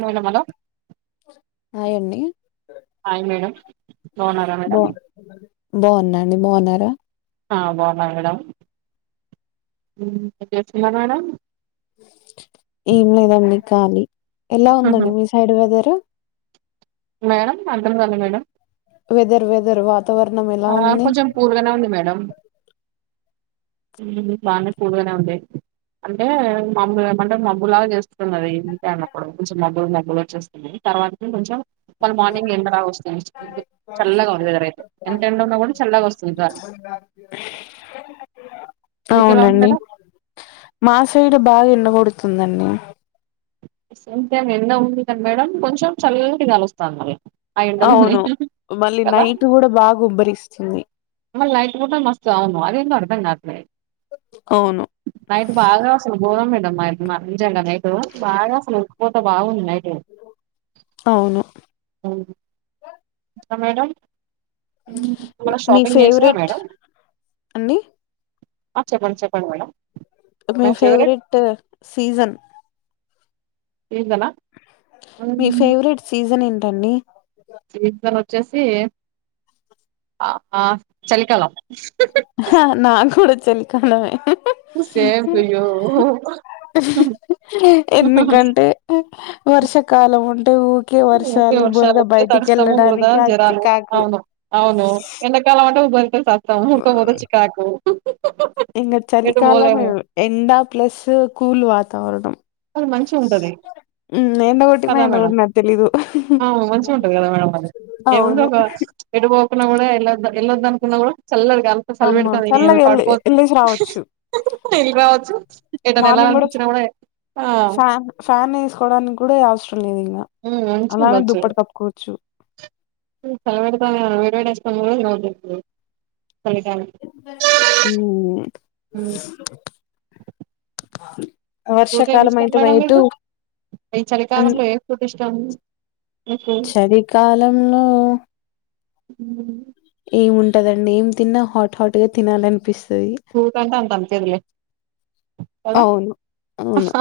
మేడ హాయ్ అండి అలో మేడ పోనా మేడ బాగున్నాండి బాగున్నారా ఆ బాన్నా మేడం ఇంత చేస్తున్నారు మేడం ఏం లేదండి కాళీ ఎలా హుహు. ఉందండి మీ సైడ్ వెదరు మేడం అర్థం కాలే మేడం వెదరు వెదరు వాత ఆ కొంచెం కూల్ గానే ఉంది మేడం బానే కూల్ గానే ఉందే అంటే మబులు ఏమంటే మబ్బులాగా చేస్తున్నది ఇంటనుకుడ కొంచెం మబ్బులు మబ్బులు వచ్చేస్తుంది తర్వాత కొంచెం మళ్ళీ మార్నింగ్ ఎండరా వస్తా చల్లగా ఉంది వెదర్ అయితే ఎంత ఎండ ఉన్నా కూడా చల్లగా వస్తుంది గాలి మీకు ఎలా ఉంది అవునండి మేడం మా సైడ్ బాగా ఎండ కొడుతుందండి సొంతేమ్ ఎండ ఉంది కానీ మేడం కొంచెం చల్లటి గాలొస్తాంది ఆ ఎండలోనే అవును మళ్ళీ కదా నైట్ కూడా బాగా ఉబ్బరిస్తుంది మల్లా నైట్ పూట మస్తు అవును అది ఏంటో అర్థం గాట్లే అవును నైట్ బాగా అసలు గోరం పెట్ [unintelligible] మంచెండలే తో బాగా ఉక్ పోత బాగుంది నైట్ అవును అవు ఆ మేడం మళ్ళ మీ షాపింగ్ చేసినా ఫేవరెట్ మేడం అండి ఆ చెప్పండి చెప్పండి మేడం మీ మై ఫేవరెట్ ఫెవరెట్టు సీజన్ ఎందన్న మీ ఫేవరెట్ సీజన్ ఏందీ దన్ని సీజన్ వచ్చేసి అ ఆ చలికాలం హా నాకూడా చలి హలో సేమ్ టు యూ ఎందుకంటే వర్షాకాలం ఉం ఊకె వర్షాలొచ్చి తడుస్తాము బురద వెళ్ళడానికి ఆ జరాలు చికాకు అవును అవును వెనకాల అటు బో సకుతము చికాకు ఇంగ ఎటు చలికాలమ్ పోలేము ఎండ ప్లస్ కూల్ తడవడం అన్ మంచి ఉంటది ఎండ కొట్టినా కదా ఎండ మేడం కొట్టినట్టు తెలీదు ఆమ్ మంచిగుంటది కదా మేడం ఏముంది అవును ఒక ఎటుపోతున్న కూడా ఎలోద్ ఎల్లోదనుకున్న కూడా చల్లదు కా చల్లి అమ్మ పెెడతాను నే ఏమి చల్లగా ఎళ్ళి పాడుకోవచ్చదు ఎళ్ళేసి రావచ్చు ఇళ కావచ్చు ఎదనాలాలనిపించినా కూడా [unintelligible] ఫ్యాన్ ఫ్యానేసుకోవడానికి కూడా అవసరం లేదు ఇంగ హ్మ్ మంచి అలానే గుండొచ్చు దుప్పటి కప్పుకోవచ్చు చలి పెడతా ఆ [inaudible] ఊ హ్మ్. ఆ ఫ్రూట్ ఏమి ఇష్టం మేడం మీకు ఈ అన్ చలికాలంలో ఏ ఫ్రూట్ ఇష్టం చ [inaudible] చలికాలంలో ఊ ఏం ఉంటదండి ఏం తిన్నా హాట్ హాట్ గా తినాలనిపిస్తుంది నీ కంటా అంతాం చెదిలే కదా అవును అవును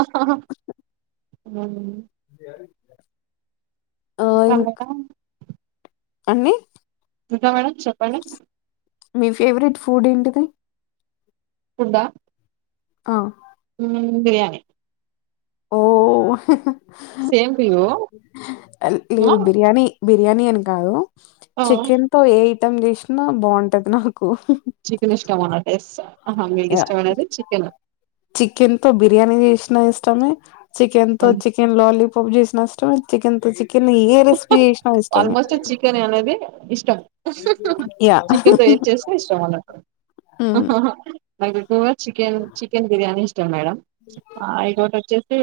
ఉ జ [unintelligible] ఇప్పుండంతా అన్నీ టీక్ హై మేడం చెప్పండి మీ ఫేవరెట్ ఫుడ్ ఏంటిది కుడా ఆ బిర్యాణి ఓ సేమ్ టు యూ లేదు ఆ! బిర్యానీ బిర్యానీ అని కాదు ఆ చికెన్ త ఏ ఇం చేసినా బాగుంటది నాకు చికెన్ ఇష్ కామనా టేస్ ఆ చికెన్ తో బిర్యానీ చేసినైస్ చమే చికెన్ తో చికెన్ లాలి పబ్జీస్ నాష్ట చికెన్ చ ఆల్మోస్ట్ చికెన్ అనేది ఇష్టం యా చికెన్తో ఏడ్ చేస్తే ఇష్టం అన్న ఉమ్ అతే ఎక్కుగా చికెన్ చికెన్ బిర్యానీ ఇష్టం మేడం ఇకోటి వచ్చేసి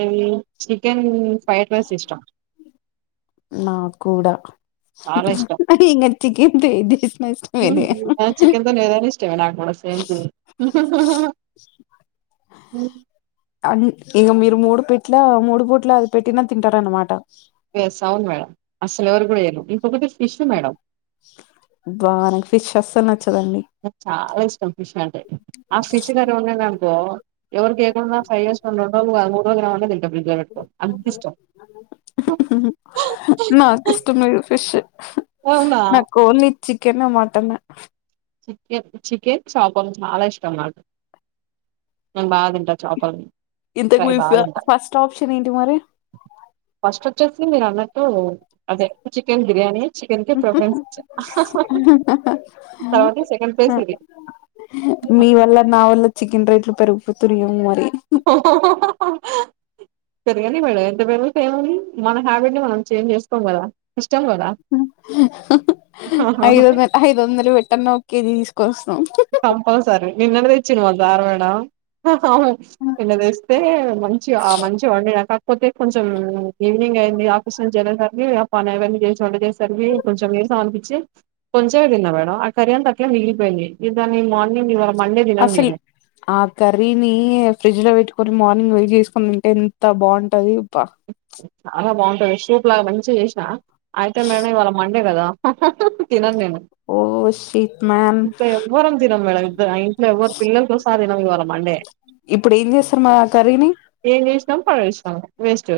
ఏంలీ చికెన్ ఫైట్వాస్ ఇష్టం నాక్కూడా చాలా ఇష్టం ఏది చేసిన ఇష్టమేలే చికెన్ తోనే ఏదైనా ఇష్టమే నాకు కూడా సేమ్ పిన్ ఊ అ నీ ఇగ మీరు మూడు పీట్లా మూడు పూట్లు అది పెట్టినా తింటారనమాట ఎస్ అవును మేడం అస్సలు ఎవరికి కూడా ఎయ్యను ఇంకొకటి ఫిష్ మేడం అబ్బా నాకు ఫిష్ అస్సలలు న నాకు చాలా ఇష్టం ఫిష్ అంటే ఆ ఫిష్ గర్రీ ఉండేదనుకో ఎవరికి ఎయ్యాకుండా ఫ్రై చేసుకొని రెండు రోజలు కాదు మూడు రోజలు దినమన్ త ఫ్రిడ్జ్ లో పెట్టుకొని అంతిష్టం నాకు ఇష్టం లేదు ఫిష్ కెన్ మటనే చికెన్ చికెన్ చాపలు చాలా ఇష్టం నాకు నేను బా తిన్ టా చాపలు ఇంతకు ఫ్రై మీ బా ఫ తింటా ఫస్ట్ ఆప్షన్ ఏంటి మరి ఫస్ట్ వచ్చేసి మీరన్నట్ట్ ఓ అదే చికెన్ బిర్యానీ చికెన్ కే ప్రోగ్రాన్స్ ఇచ్చా మ్ తర్వాత సెకండ్ ప్లేస్ మ్ ఇది మీ వల్ల నా వల్ల చికెన్ రేట్లు పెరుగు [unintelligible] సరేగాని మేడం ఎంత వేరు అయితే ఏముంది మన హ్యాబిట్ ని మనం చేంజ్ చేసుకోం కదా ఇష్టం కదా మ్ ఐ ఐదొ ఐదొందలు పెట్టన్న ఒకే తీస్ కోస్ కంపల్సారి నిన్నటిదే చ్చిను వారు దారు మేడం అవును నిన్న తె తె మంచి ఆ మంచి వండినాక పోతే కొంచెం ఈవినింగ్ అయింది ఆఫీస్ నుంచి వెళ్ళేసరికి ఆ పని అవన్నీ చేసి వంట చేసేవారికి కొంచెం నీరాసం అనిపించి కొంచమే తిన్నా మేడం ఆ కర్రీ అంత అట్లానే మిగిలిపోయింది ఇది అని మార్నింగ్ ఇవ అసలు ఆ కర్రీని ఫ్రిడ్జ్ లో పెట్టు కొని మార్నింగ్ వేడి చేసుకుని తింటే ఎంత బాగుంటది ప్ప చాలా బాగుంటది సూప్ లాగా మంచిగా చేసిన అయితే మేడం ఇవాళ మండే కదా హా హా హా తినను నేను ఓ షిట్ మ్యాన్ ఇప్పుడు ఎవ్వరం తినం మేడం ఇద ఆ ఇంట్లో ఎవ్వరు పిల్లలతో సహా తినమండి ఇవ్వాళ మండే ఇప్పుడు ఏం చేస్తారు మరి ఆ కర్రీని [unintelligible] మొత్తం పడేసిన వేస్ట్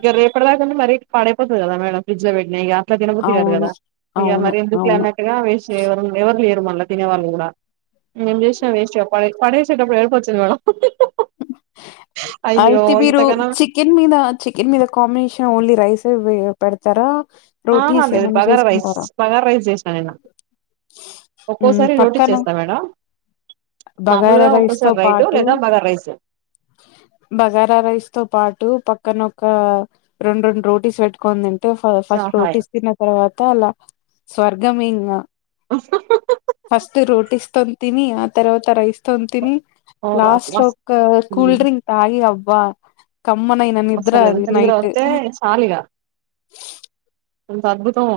ఇక రేపటి దాకా మరీ పడైపోతది కదా మేడం ఫ్రిడ్జ్ లో పెట్టినా ఇకా ఇట్లా దినబుద్ధి కాదు అవును కదా ఇక అవును మరి ఎందుకులే అవును అన్నట్టుగా వెస్ట్ చేయ ఎవరు లేరు మళ్ళా తినే వాళ్ళు కూడా ఏం చేసినా వేస్ట్ ఇగ ప పడేసేటప్పుడు ఏడుపోచ్చుంది మేడం అయ్యో అయితే మీరు ఇంతకనం చికెన్ మీద చికెన్ మీద కాంబినేషన్ ఓన్లీ రైస్ పెడతారా రోటీస్ ఏమన్నా బార రైస్ చేసుకుంటారా? బగార రైస్ చేసా నే హ్మ్. ఒక్కోసారి రోటీ పక్కన చేస్తాను మేడం బగారా మామలుగా రైస్‌తో ఒక్కోసారి రైటు పాటు లేదా బ బగారా రైస్ తో పాటు పక్క క్కనొక్క రెండు రెండు రోటీస్ పెట్టుకోని దిన్ టూ ఫ ఫస్ట్ హాయ్ రోటిస్ తిన్న తర్వా తాల స్వర్గం ఇంగా ఫస్ట్ రోటీస్ త్తం తని ఆ తర్వాత రైస్ త్తం తిని లాస్ట్ లో క కూల్ డ్రింక్ తాగి అబ్ వా కమ్మనైనా అసలు నిద్రాదు ఎంత నిద్ర నైట్ వస్తే కొంత అద్భుతం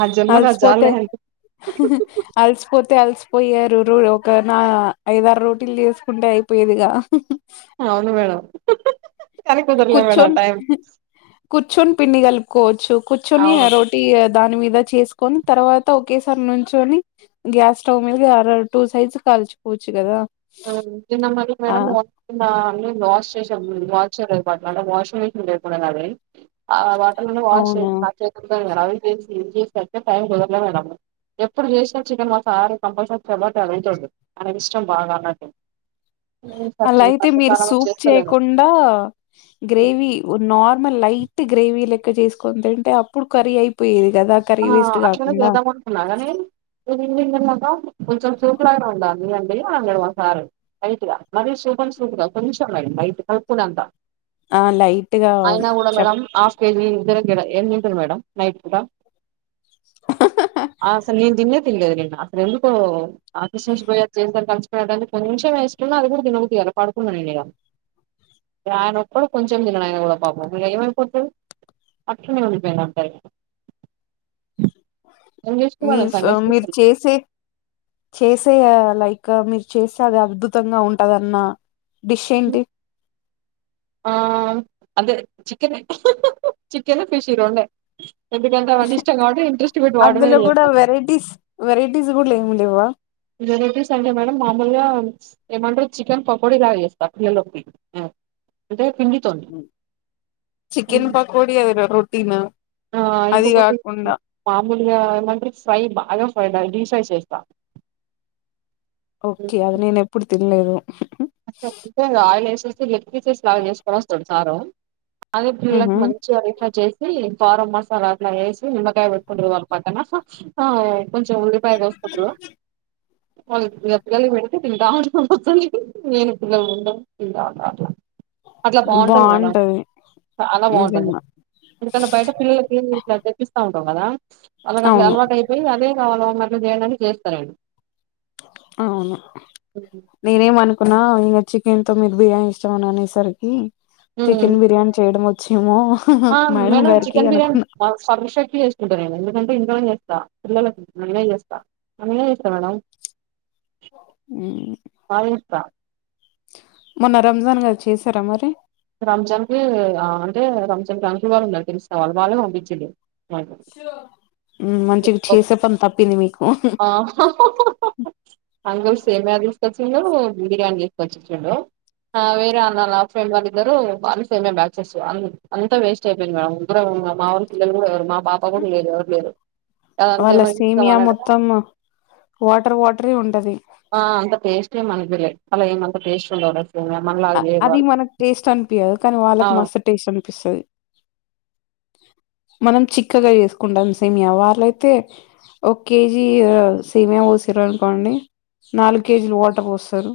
ఆ జన్మకు అది అల్స్పోతే చాల్లే అల్స్పోతే అల్స్పో పోయారు రో ఒక నా ఐదారు రోటీలు చేసుకుంటే అయిపోయేదిగా అవును మేడం కానీ కుదరలే కుచ్చ మేడం టైం కుచ్చను పిన్ని గలి కోచు కుచ్చని అవును రోటీ దాని మీద చేసుకొని, తర్వాత ఒకేసారి నుంచని గ్యాస్ స్టవ్ మీదర టూ సైజస్ కాల్చిపోవచ్చు కదా ఆ నిన్న మరి ఆ మేడం వస్తుందా [unintelligible] రెండు వాష్ చేసిన అవునా చేతులుగానిలే అది చేసి ఇది చేసి టైం కుదరలే, ఎప్పుడు చేసిన చికెన్ మాసారి కంపల్సరీ చబట్టి అది ఉంటదు, అనకి ఇష్టం బాగాన్న అలా అయితే మీరు మధ్యకాలంలో సూప్ చేస్తలేను చేయకుండా గ్రేవీ నార్త్ మ లైట్ గ్రేవీ లెక్క చేసుకుని తింటే అప్పుడు కర్రీ అయిపోయేది కదా కర్రీ ఆ వేస్ట్ అట్లనే కాకుండా చేద్దామని అనుకున్నాగానీ [unintelligible] ఆ లైట్ గా చెప్పు జర గెర ఏం తింటరు మేడమ్ నైట్ పూట అసలు నేను తిన్నే తినలేదు నిన్న అసలు ఎందుకో కుషూ శుభయా చేసేసరికి అలిసిపోయినంటే కొంచెం ఏసుకున్నా అది కూడా తినబుద్ది కాలే పడుకున్నాను నేను ఇగ, ఆయన ఒక్కడు కొంచెం తిన్నాను ఆయన కూడా పాపం ఇగ ఏమైపోతుడు అట్లనే ఉండిపోయాను అంతే. మీన్స్ సండే మీరు స్పెషల్ చేసే చేసే ఆ లై క్ మీరు చేస్తే అది అద్భుతంగా ఉంటదన్న డిష్ ఏంటి ఆ అదే చికెనే చికెన్ ఫిష్ ఇ రొండే ఉహ్మ్ మీద అందులో కూడా చేస్తా వెరైటీస్ వెరైటీస్ కూడా ఏమి లేవా వెరైటీస్ అంటే మేడం మామూలుగా ప్చ్ ఏమంటరు చికెన్ పకోడిలా చేేస్తా పిల్లలోకి అంటే. పిండితోని చికెన్ పకోడి అది రొటీన్ ఆ అది ఇకపోతే కాకుండా మామూలుగా ఏమంటరుఫ్రై బాగా ఫ్రైడ్ అయి. ప్రై చేస్తా ఓకే అది నేను ఎప్పుడు లేదు స విస్లా సార అద పిల్లకి ఉహు మంచి అరిఫ చేస్త ఇ బారం మసాల అట్లా వేసి నిమ్మకాయ పెట్టుకుంటారు వాళ్ళు పక్కన కొంచెం ఉల్లిపాయ కోసుకుంటరు [unintelligible] పిల్లలకి పెడితే తింటావుంటాం నేను పిల్లలు తింటాం తింటా ఉంటాం అట్లా అట్లా బాగుంటంది మేడం బాగుంటది చాలా బాగుంటంది నిజంగా ఎందుకంటే బయట పిల్లలకి ఇట్లా తెప్పిస్తా ఉన్ [unintelligible] అలాగ అట్ల అవును అలవాటు అయిపోయి అదే చాలా [unintelligible] చేస్తా నేను అవును నేనేం అనుకు నా ఇంకా చికెన్ తో మీరు బిర్యానీ ఇష్టమని అనేసరికి ఉమ్ చికెన్ బిర్యానీ చేయడం వచ్ చ్చిమో ఆ నేను చికెన్ బిర్యానీ సఫిషియన్ట్లి చేసుకుంటా నేను ఎందుకంటే [unintelligible] పిల్లలకి నేనే చేస్తా అన్ని చేస్తా మేడం హ్మ్. బయిస్త మొన్న రంజాన్ కదా చేసారా మరి రంజాన్ కి ఆ అంటే రంజాన్ [unintelligible] ఉన్నారు తెలుసా వాళ్ళే పంపించిన్రు ఉమ్ మంచిగా ఒక్- చేసే పని తప్పింది మీకు ఆ అంకుల్ స్ సేమయా తీసుకొచ్చిండు బిర్యానీ తీసుకొచ్చి ఇచ్చిండు వేరే ఆ ఫ్రెండ్ వాళ్ళు ఇద్దరు వాళ్ళ సేమి బ్యాచెస్ అంతా వేస్ట్ అయిపోయింది మేడం ముగ్గురం మా వాళ్ళు పిల్లలు కూడా పాప కూడా లేరు ఎవరు లేరు అదంతా వాళ్ళ ఎవరికి ఇస్తాం సేమియా అన్నట్టుగా మొత్తం వాటర్ వాటరె ఉంటది ఆ అంత టేస్ట్ ఏం అనిపియాలే అలా ఏమంత టేస్ట్ ఉండవు మనలాగా అ చేయరు అది వాళ్ళు మనకు టేస్ట్ అనిపియ్యవు కానీ వాళ్ళకి ఆ! మస్తు టేస్ట్ అన్ పిస్తది మనం చిక్కగా చేసుకుంటాం సేమియా వాళ్ళయితే ఒక కేజీ సేమియా పోసిర్రు అనుకోండి నాలుగు కేజీలు వాటర్ పోస్తరు